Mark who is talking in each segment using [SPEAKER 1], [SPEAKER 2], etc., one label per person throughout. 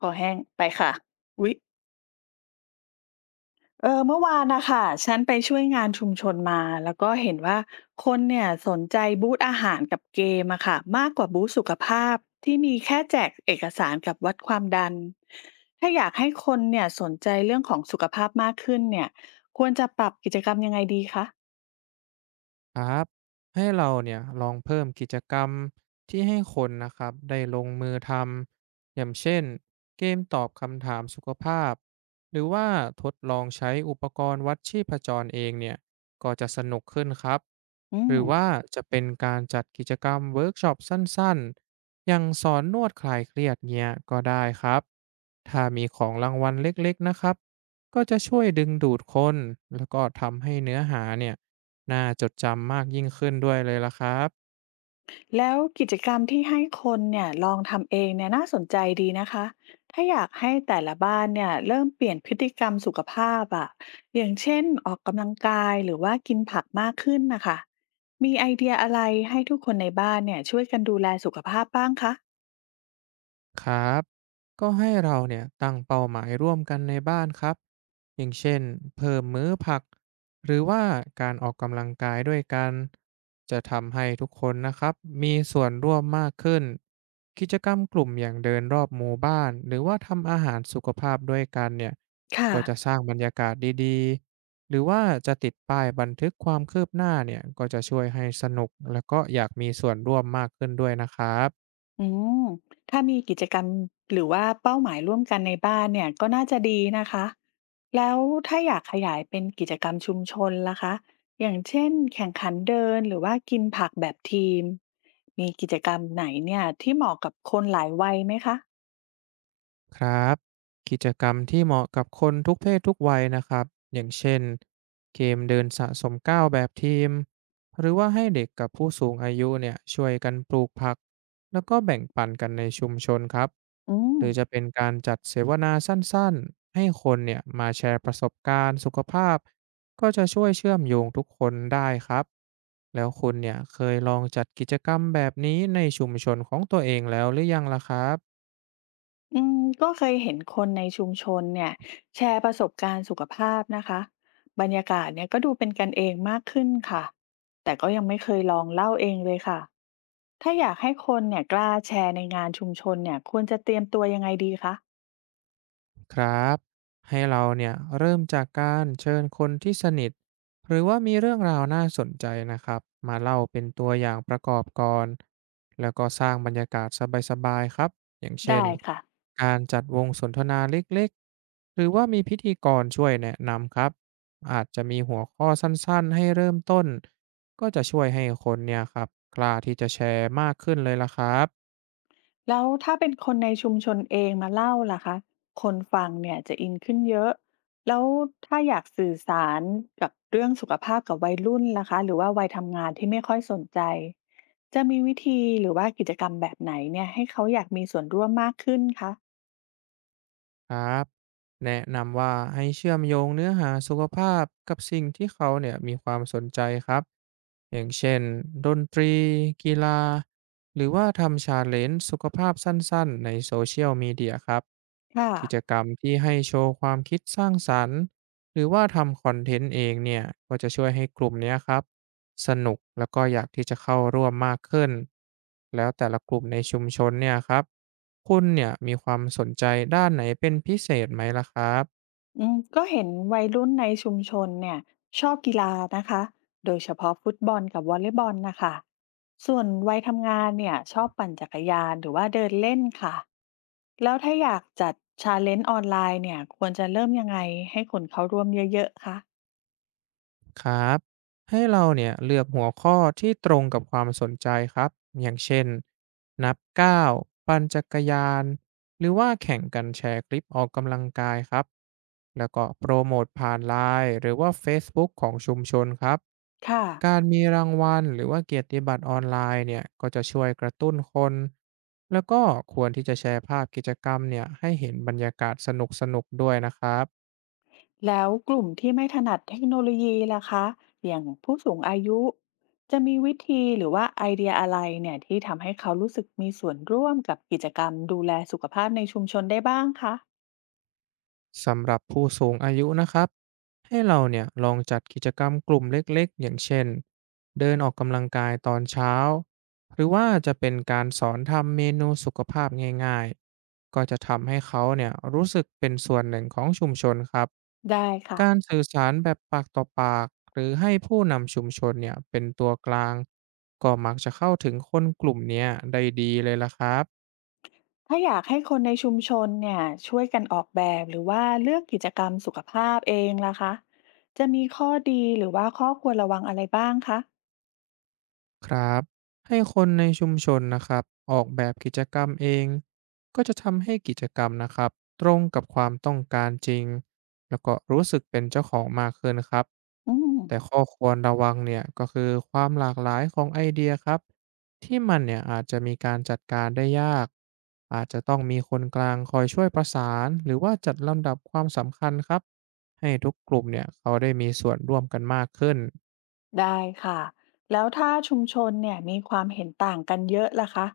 [SPEAKER 1] คอแห้งไปค่ะอุ๊ยเออเมื่อวานนะค่ะฉันไปช่วยงานชุมชนมา แล้วก็เห็นว่าคนเนี่ยสนใจบูธอาหารกับเกมอะค่ะมากกว่าบูธสุขภาพที่มีแค่แจกเอกสารกับวัดความดัน ถ้าอยากให้คนเนี่ยสนใจเรื่องของสุขภาพมากขึ้นเนี่ยควรจะปรับกิจกรรมยังไงดีคะ
[SPEAKER 2] ครับให้เราเนี่ยลองเพิ่มกิจกรรมที่ให้คนนะครับได้ลงมือทำอย่างเช่นเกมตอบคำถามสุขภาพหรือว่าทดลองใช้อุปกรณ์วัดชีพจรเองเนี่ยก็จะสนุกขึ้นครับ
[SPEAKER 1] อื
[SPEAKER 2] หรื
[SPEAKER 1] ม
[SPEAKER 2] อว่าจะเป็นการจัดกิจกรรมเวิร์กช็อปสั้นๆอย่างสอนนวดคลายเครียดเนี่ยก็ได้ครับถ้ามีของรางวัลเล็กๆนะครับก็จะช่วยดึงดูดคนแล้วก็ทำให้เนื้อหาเนี่ย น่าจดจำมากยิ่งขึ้นด้วยเลยล่ะครับ
[SPEAKER 1] แล้วกิจกรรมที่ให้คนเนี่ยลองทำเองเนี่ยน่าสนใจดีนะคะ ถ้าอยากให้แต่ละบ้านเนี่ยเริ่มเปลี่ยนพฤติกรรมสุขภาพอะอย่างเช่นออกกำลังกายหรือว่ากินผักมากขึ้นนะคะมีไอเดียอะไรให้ทุกคนในบ้านเนี่ยช่วยกันดูแลสุขภาพบ้างคะ
[SPEAKER 2] ครับก็ให้เราเนี่ยตั้งเป้าหมายร่วมกันในบ้านครับอย่างเช่นเพิ่มมื้อผักหรือว่าการออกกำลังกายด้วยกันจะทำให้ทุกคนนะครับมีส่วนร่วมมากขึ้นกิจกรรมกลุ่มอย่างเดินรอบหมู่บ้านหรือว่าทำอาหารสุขภาพด้วยกันเนี่ย
[SPEAKER 1] ค่ะ
[SPEAKER 2] ก็จะสร้างบรรยากาศดีๆหรือว่าจะติดป้ายบันทึกความคืบหน้าเนี่ยก็จะช่วยให้สนุกแล้วก็อยากมีส่วนร่วมมากขึ้นด้วยนะครับ
[SPEAKER 1] อืมถ้ามีกิจกรรมหรือว่าเป้าหมายร่วมกันในบ้านเนี่ยก็น่าจะดีนะคะ แล้วถ้าอยากขยายเป็นกิจกรรมชุมชนล่ะคะ อย่างเช่นแข่งขันเดินหรือว่ากินผักแบบทีม มีกิจกรรมไหนเนี่ยที่เหมาะกับคนหลายวัยไหมคะ
[SPEAKER 2] ครับกิจกรรมที่เหมาะกับคนทุกเพศทุกวัยนะครับอย่างเช่นเกมเดินสะสมก้าวแบบทีมหรือว่าให้เด็กกับผู้สูงอายุเนี่ยช่วยกันปลูกผักแล้วก็แบ่งปันกันในชุมชนครับ
[SPEAKER 1] อืม
[SPEAKER 2] หรือจะเป็นการจัดเสวนาสั้นๆให้คนเนี่ยมาแชร์ประสบการณ์สุขภาพก็จะช่วยเชื่อมโยงทุกคนได้ครับแล้วคุณเนี่ยเคยลองจัดกิจกรรมแบบนี้ในชุมชนของตัวเองแล้วหรือยังล่ะครับ
[SPEAKER 1] อืมก็เคยเห็นคนในชุมชนเนี่ยแชร์ประสบการณ์สุขภาพนะคะบรรยากาศเนี่ยก็ดูเป็นกันเองมากขึ้นค่ะแต่ก็ยังไม่เคยลองเล่าเองเลยค่ะถ้าอยากให้คนเนี่ยกล้าแชร์ในงานชุมชนเนี่ยควรจะเตรียมตัวยังไงดีคะ
[SPEAKER 2] ครับให้เราเนี่ยเริ่มจากการเชิญคนที่สนิทหรือว่ามีเรื่องราวน่าสนใจนะครับมาเล่าเป็นตัวอย่างประกอบก่อนแล้วก็สร้างบรรยากาศสบายๆครับอย่างเช่น
[SPEAKER 1] ได้ค่ะ
[SPEAKER 2] การจัดวงสนทนาเล็กๆหรือว่ามีพิธีกรช่วยแนะนำครับอาจจะมีหัวข้อสั้นๆให้เริ่มต้นก็จะช่วยให้คนเนี่ยครับกล้าที่จะแชร์มากขึ้นเลยละครับ
[SPEAKER 1] แล้วถ้าเป็นคนในชุมชนเองมาเล่าล่ะคะคนฟังเนี่ยจะอินขึ้นเยอะแล้วถ้าอยากสื่อสารกับเรื่องสุขภาพกับวัยรุ่นล่ะคะหรือว่าวัยทำงานที่ไม่ค่อยสนใจจะมีวิธีหรือว่ากิจกรรมแบบไหนเนี่ยให้เขาอยากมีส่วนร่วมมากขึ้นคะ
[SPEAKER 2] ครับแนะนำว่าให้เชื่อมโยงเนื้อหาสุขภาพกับสิ่งที่เขาเนี่ยมีความสนใจครับอย่างเช่นดนตรีกีฬาหรือว่าทำชาเลนจ์สุขภาพสั้นๆในโซเชียลมีเดียครับ
[SPEAKER 1] ค่ะ
[SPEAKER 2] กิจกรรมที่ให้โชว์ความคิดสร้างสรรค์หรือว่าทำคอนเทนต์เองเนี่ยก็จะช่วยให้กลุ่มเนี้ยครับสนุกแล้วก็อยากที่จะเข้าร่วมมากขึ้นแล้วแต่ละกลุ่มในชุมชนเนี่ยครับ คุณเนี่ยมีความสนใจด้านไหนเป็นพิเศษไหมล่ะครับ
[SPEAKER 1] อืมก็เห็นวัยรุ่นในชุมชนเนี่ยชอบกีฬานะคะโดยเฉพาะฟุตบอลกับวอลเลย์บอลนะคะส่วนวัยทำงานเนี่ยชอบปั่นจักรยานหรือว่าเดินเล่นค่ะแล้วถ้าอยากจัดชาเลนจ์ออนไลน์เนี่ยควรจะเริ่มยังไงให้คนเขาร่วมเยอะๆคะ
[SPEAKER 2] ครับให้เราเนี่ยเลือกหัวข้อที่ตรงกับความสนใจครับอย่างเช่นนับก้าวปั่นจักรยานหรือว่าแข่งกันแชร์คลิปออกกำลังกายครับแล้วก็โปรโมทผ่านไลน์หรือว่า Facebook ของชุมชนครับ
[SPEAKER 1] ค่ะ
[SPEAKER 2] การมีรางวัลหรือว่าเกียรติบัตรออนไลน์เนี่ยก็จะช่วยกระตุ้นคนแล้วก็ควรที่จะแชร์ภาพกิจกรรมเนี่ยให้เห็นบรรยากาศสนุกๆด้วยนะครับ
[SPEAKER 1] แล้วกลุ่มที่ไม่ถนัดเทคโนโลยีล่ะคะอย่างผู้สูงอายุจะมีวิธีหรือว่าไอเดียอะไรเนี่ยที่ทำให้เขารู้สึกมีส่วนร่วมกับกิจกรรมดูแลสุขภาพในชุมชนได้บ้างคะ
[SPEAKER 2] สำหรับผู้สูงอายุนะครับให้เราเนี่ยลองจัดกิจกรรมกลุ่มเล็กๆอย่างเช่นเดินออกกำลังกายตอนเช้าหรือว่าจะเป็นการสอนทำเมนูสุขภาพง่ายๆก็จะทำให้เขาเนี่ยรู้สึกเป็นส่วนหนึ่งของชุมชนครับ
[SPEAKER 1] ได้ค่ะ
[SPEAKER 2] การสื่อสารแบบปากต่อปากหรือให้ผู้นำชุมชนเนี่ยเป็นตัวกลางก็มักจะเข้าถึงคนกลุ่มเนี้ยได้ดีเลยละครับ
[SPEAKER 1] ถ้าอยากให้คนในชุมชนเนี่ยช่วยกันออกแบบหรือว่าเลือกกิจกรรมสุขภาพเองล่ะคะจะมีข้อดีหรือว่าข้อควรระวังอะไรบ้างคะ
[SPEAKER 2] ครับให้คนในชุมชนนะครับออกแบบกิจกรรมเองก็จะทำให้กิจกรรมนะครับตรงกับความต้องการจริงแล้วก็รู้สึกเป็นเจ้าของมากขึ้นครับ
[SPEAKER 1] อืม
[SPEAKER 2] แต่ข้อควรระวังเนี่ยก็คือความหลากหลายของไอเดียครับที่มันเนี่ยอาจจะมีการจัดการได้ยากอาจจะต้องมีคนกลางคอยช่วยประสานหรือว่าจัดลำดับความสำคัญครับให้ทุกกลุ่มเนี่ยเขาได้มีส่วนร่วมกันมากขึ้น
[SPEAKER 1] ได้ค่ะแล้วถ้าชุมชนเนี่ยมีความเห็นต่างกันเยอะล่ะคะ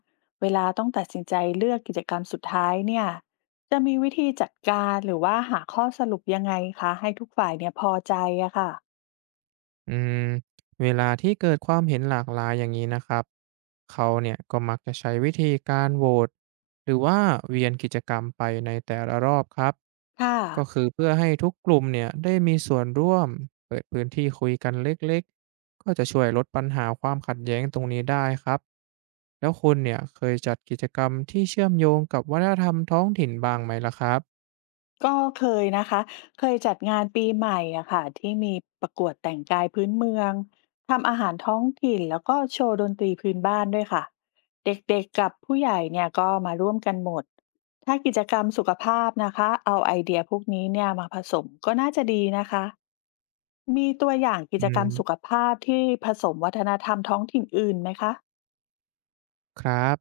[SPEAKER 1] เวลาต้องตัดสินใจเลือกกิจกรรมสุดท้ายเนี่ยจะมีวิธีจัดการหรือว่าหาข้อสรุปยังไงคะให้ทุกฝ่ายเนี่ยพอใจอะค่ะ
[SPEAKER 2] อืมเวลาที่เกิดความเห็นหลากหลายอย่างนี้นะครับเขาเนี่ยก็มักจะใช้วิธีการโหวตหรือว่าเวียนกิจกรรมไปในแต่ละรอบครับ
[SPEAKER 1] ค่ะ
[SPEAKER 2] ก็คือเพื่อให้ทุกกลุ่มเนี่ยได้มีส่วนร่วมเปิดพื้นที่คุยกันเล็กๆก็จะช่วยลดปัญหาความขัดแย้งตรงนี้ได้ครับแล้วคุณเนี่ยเคยจัดกิจกรรมที่เชื่อมโยงกับวัฒนธรรมท้องถิ่นบ้างไหมล่ะครับ
[SPEAKER 1] ก็เคยนะคะเคยจัดงานปีใหม่อะค่ะที่มีประกวดแต่งกายพื้นเมืองทำอาหารท้องถิ่นแล้วก็โชว์ดนตรีพื้นบ้านด้วยค่ะเด็กๆกับผู้ใหญ่เนี่ยก็มาร่วมกันหมดถ้ากิจกรรมสุขภาพนะคะเอาไอเดียพวกนี้เนี่ยมาผสมก็น่าจะดีนะคะมีตัวอย่างกิ
[SPEAKER 2] อื
[SPEAKER 1] จกรรมสุข
[SPEAKER 2] ม
[SPEAKER 1] ภาพที่ผสมวัฒนธรรมท้องถิ่นอื่นไหมคะ
[SPEAKER 2] ครับ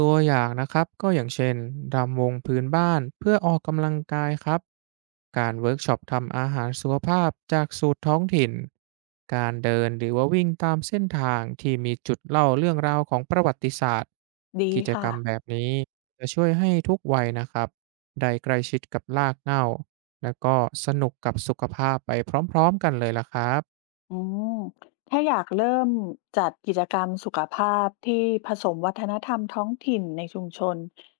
[SPEAKER 2] ตัวอย่างนะครับก็อย่างเช่นรำวงพื้นบ้านเพื่อออกกำลังกายครับการเวิร์กช็อปทำอาหารสุขภาพจากสูตรท้องถิ่นการเดินหรือว่าวิ่งตามเส้นทางที่มีจุดเล่าเรื่องราวของประวัติศาสตร์
[SPEAKER 1] ดี
[SPEAKER 2] กิจกร
[SPEAKER 1] ค่ะ
[SPEAKER 2] รมแบบนี้จะช่วยให้ทุกวัยนะครับได้ใกล้ชิดกับรากเหง้าแล้วก็สนุกกับสุขภาพไปพร้อมๆกันเลยล่ะครับ
[SPEAKER 1] อืมถ้าอยากเริ่มจัดกิจกรรมสุขภาพที่ผสมวัฒนธรรมท้องถิ่นในชุมชน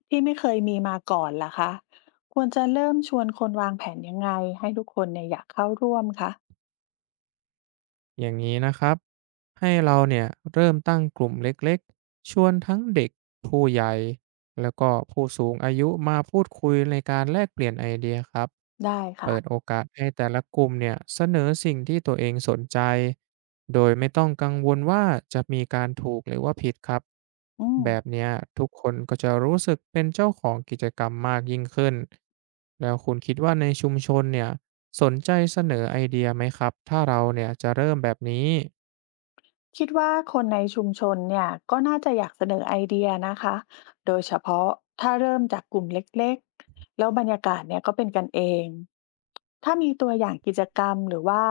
[SPEAKER 1] ที่ไม่เคยมีมาก่อนล่ะคะควรจะเริ่มชวนคนวางแผนยังไงให้ทุกคนเนี่ยอยากเข้าร่วมคะ
[SPEAKER 2] อย่างนี้นะครับให้เราเนี่ยเริ่มตั้งกลุ่มเล็กๆชวนทั้งเด็กผู้ใหญ่แล้วก็ผู้สูงอายุมาพูดคุยในการแลกเปลี่ยนไอเดียครับ
[SPEAKER 1] ได้ค่ะ
[SPEAKER 2] เปิดโอกาสให้แต่ละกลุ่มเนี่ยเสนอสิ่งที่ตัวเองสนใจโดยไม่ต้องกังวลว่าจะมีการถูกหรือว่าผิดครับ
[SPEAKER 1] อืม
[SPEAKER 2] แบบเนี้ยทุกคนก็จะรู้สึกเป็นเจ้าของกิจกรรมมากยิ่งขึ้นแล้วคุณคิดว่าในชุมชนเนี่ย สนใจเสนอไอเดียไหมครับถ้าเราเนี่ยจะเริ่มแบบนี้
[SPEAKER 1] คิดว่าคนในชุมชนเนี่ยก็น่าจะอยากเสนอไอเดียนะคะ โดยเฉพาะถ้าเริ่มจากกลุ่มเล็กๆ แล้วบรรยากาศเนี่ยก็เป็นกันเอง ถ้ามีตัวอย่างกิจกรรมหรือว่า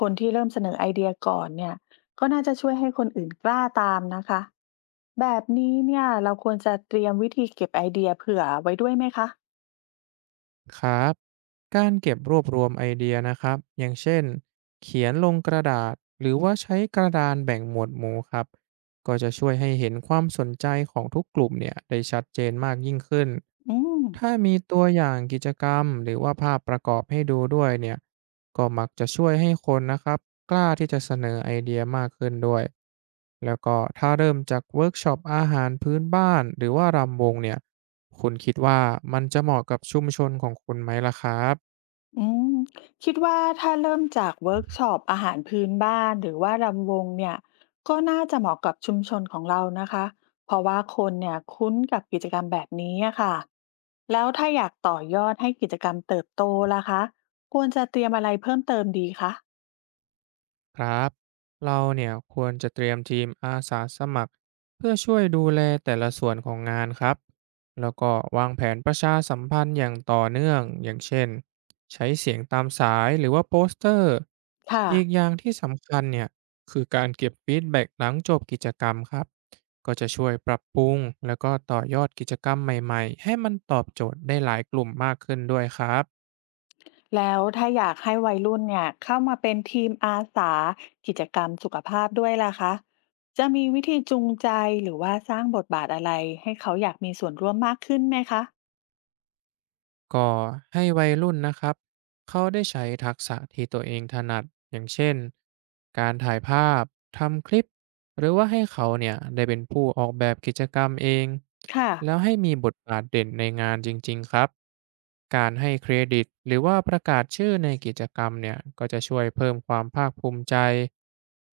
[SPEAKER 1] คนที่เริ่มเสนอไอเดียก่อนเนี่ยก็น่าจะช่วยให้คนอื่นกล้าตามนะคะ แบบนี้เนี่ยเราควรจะเตรียมวิธีเก็บไอเดียเผื่อไว้ด้วยไหมคะ
[SPEAKER 2] ครับการเก็บรวบรวมไอเดียนะครับอย่างเช่นเขียนลงกระดาษหรือว่าใช้กระดานแบ่งหมวดหมู่ครับก็จะช่วยให้เห็นความสนใจของทุกกลุ่มเนี่ยได้ชัดเจนมากยิ่งขึ้น
[SPEAKER 1] อืม
[SPEAKER 2] ถ้ามีตัวอย่างกิจกรรมหรือว่าภาพประกอบให้ดูด้วยเนี่ยก็มักจะช่วยให้คนนะครับกล้าที่จะเสนอไอเดียมากขึ้นด้วยแล้วก็ถ้าเริ่มจากเวิร์กช็อปอาหารพื้นบ้านหรือว่ารำวงเนี่ย คุณคิดว่ามันจะเหมาะกับชุมชนของคุณไหมล่ะครับ
[SPEAKER 1] อืมคิดว่าถ้าเริ่มจากเวิร์กช็อปอาหารพื้นบ้านหรือว่ารำวงเนี่ยก็น่าจะเหมาะกับชุมชนของเรานะคะเพราะว่าคนเนี่ยคุ้นกับกิจกรรมแบบนี้อะค่ะแล้วถ้าอยากต่อยอดให้กิจกรรมเติบโตล่ะคะควรจะเตรียมอะไรเพิ่มเติมดีคะ
[SPEAKER 2] ครับเราเนี่ยควรจะเตรียมทีมอาสาสมัครเพื่อช่วยดูแลแต่ละส่วนของงานครับแล้วก็วางแผนประชาสัมพันธ์อย่างต่อเนื่องอย่างเช่นใช้เสียงตามสายหรือว่าโปสเตอร์
[SPEAKER 1] ค่ะ
[SPEAKER 2] อีกอย่างที่สำคัญเนี่ยคือการเก็บฟีดแบ็กหลังจบกิจกรรมครับก็จะช่วยปรับปรุงแล้วก็ต่อยอดกิจกรรมใหม่ๆให้มันตอบโจทย์ได้หลายกลุ่มมากขึ้นด้วยครับ
[SPEAKER 1] แล้วถ้าอยากให้วัยรุ่นเนี่ยเข้ามาเป็นทีมอาสากิจกรรมสุขภาพด้วยล่ะคะจะมีวิธีจูงใจหรือว่าสร้างบทบาทอะไรให้เขาอยากมีส่วนร่วมมากขึ้นไหมคะ
[SPEAKER 2] ก็ให้วัยรุ่นนะครับเขาได้ใช้ทักษะที่ตัวเองถนัดอย่างเช่นการถ่ายภาพทำคลิปหรือว่าให้เขาเนี่ยได้เป็นผู้ออกแบบกิจกรรมเอง
[SPEAKER 1] ค่ะ
[SPEAKER 2] แล้วให้มีบทบาทเด่นในงานจริงๆครับการให้เครดิตหรือว่าประกาศชื่อในกิจกรรมเนี่ยก็จะช่วยเพิ่มความภาคภูมิใจ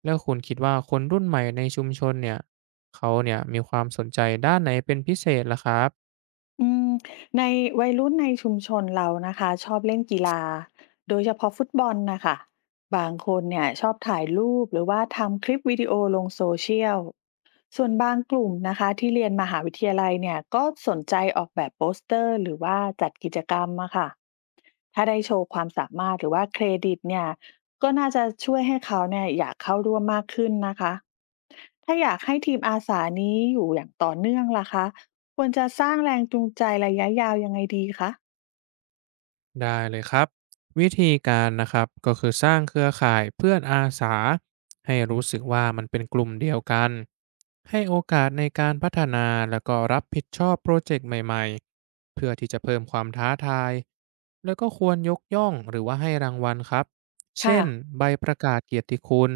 [SPEAKER 2] แล้วคุณคิดว่าคนรุ่นใหม่ในชุมชนเนี่ยเขาเนี่ยมีความสนใจด้านไหนเป็นพิเศษล่ะครับ
[SPEAKER 1] อืมในวัยรุ่นในชุมชนเรานะคะชอบเล่นกีฬาโดยเฉพาะฟุตบอลนะคะบางคนเนี่ยชอบถ่ายรูปหรือว่าทำคลิปวิดีโอลงโซเชียลส่วนบางกลุ่มนะคะที่เรียนมหาวิทยาลัยเนี่ยก็สนใจออกแบบโปสเตอร์หรือว่าจัดกิจกรรมอะค่ะถ้าได้โชว์ความสามารถหรือว่าเครดิตเนี่ยก็น่าจะช่วยให้เขาเนี่ยอยากเข้าร่วมมากขึ้นนะคะ ถ้าอยากให้ทีมอาสานี้อยู่อย่างต่อเนื่องล่ะคะควรจะสร้างแรงจูงใจระยะยาวยังไงดีคะ
[SPEAKER 2] ได้เลยครับวิธีการนะครับก็คือสร้างเครือข่ายเพื่อนอาสาให้รู้สึกว่ามันเป็นกลุ่มเดียวกันให้โอกาสในการพัฒนาแล้วก็รับผิดชอบโปรเจกต์ใหม่ๆเพื่อที่จะเพิ่มความท้าทายแล้วก็ควรยกย่องหรือว่าให้รางวัลครับ
[SPEAKER 1] ค่ะ
[SPEAKER 2] เช่นใบประกาศเกียรติคุณ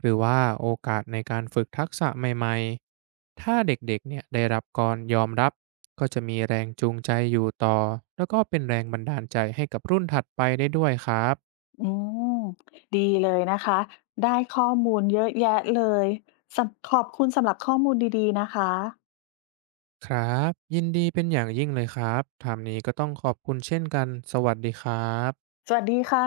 [SPEAKER 2] หรือว่าโอกาสในการฝึกทักษะใหม่ๆ ถ้าเด็กๆเนี่ยได้รับการยอมรับก็จะมีแรงจูงใจอยู่ต่อแล้วก็เป็นแรงบันดาลใจให้กับรุ่นถัดไปได้ด้วยครับ
[SPEAKER 1] อืมดีเลยนะคะได้ข้อมูลเยอะแยะเลยสำขอบคุณสำหรับข้อมูลดีๆนะคะ
[SPEAKER 2] ครับ ยินดีเป็นอย่างยิ่งเลยครับถามนี้ก็ต้องขอบคุณเช่นกัน สวัสดีครับ
[SPEAKER 1] สวัสดีค่ะ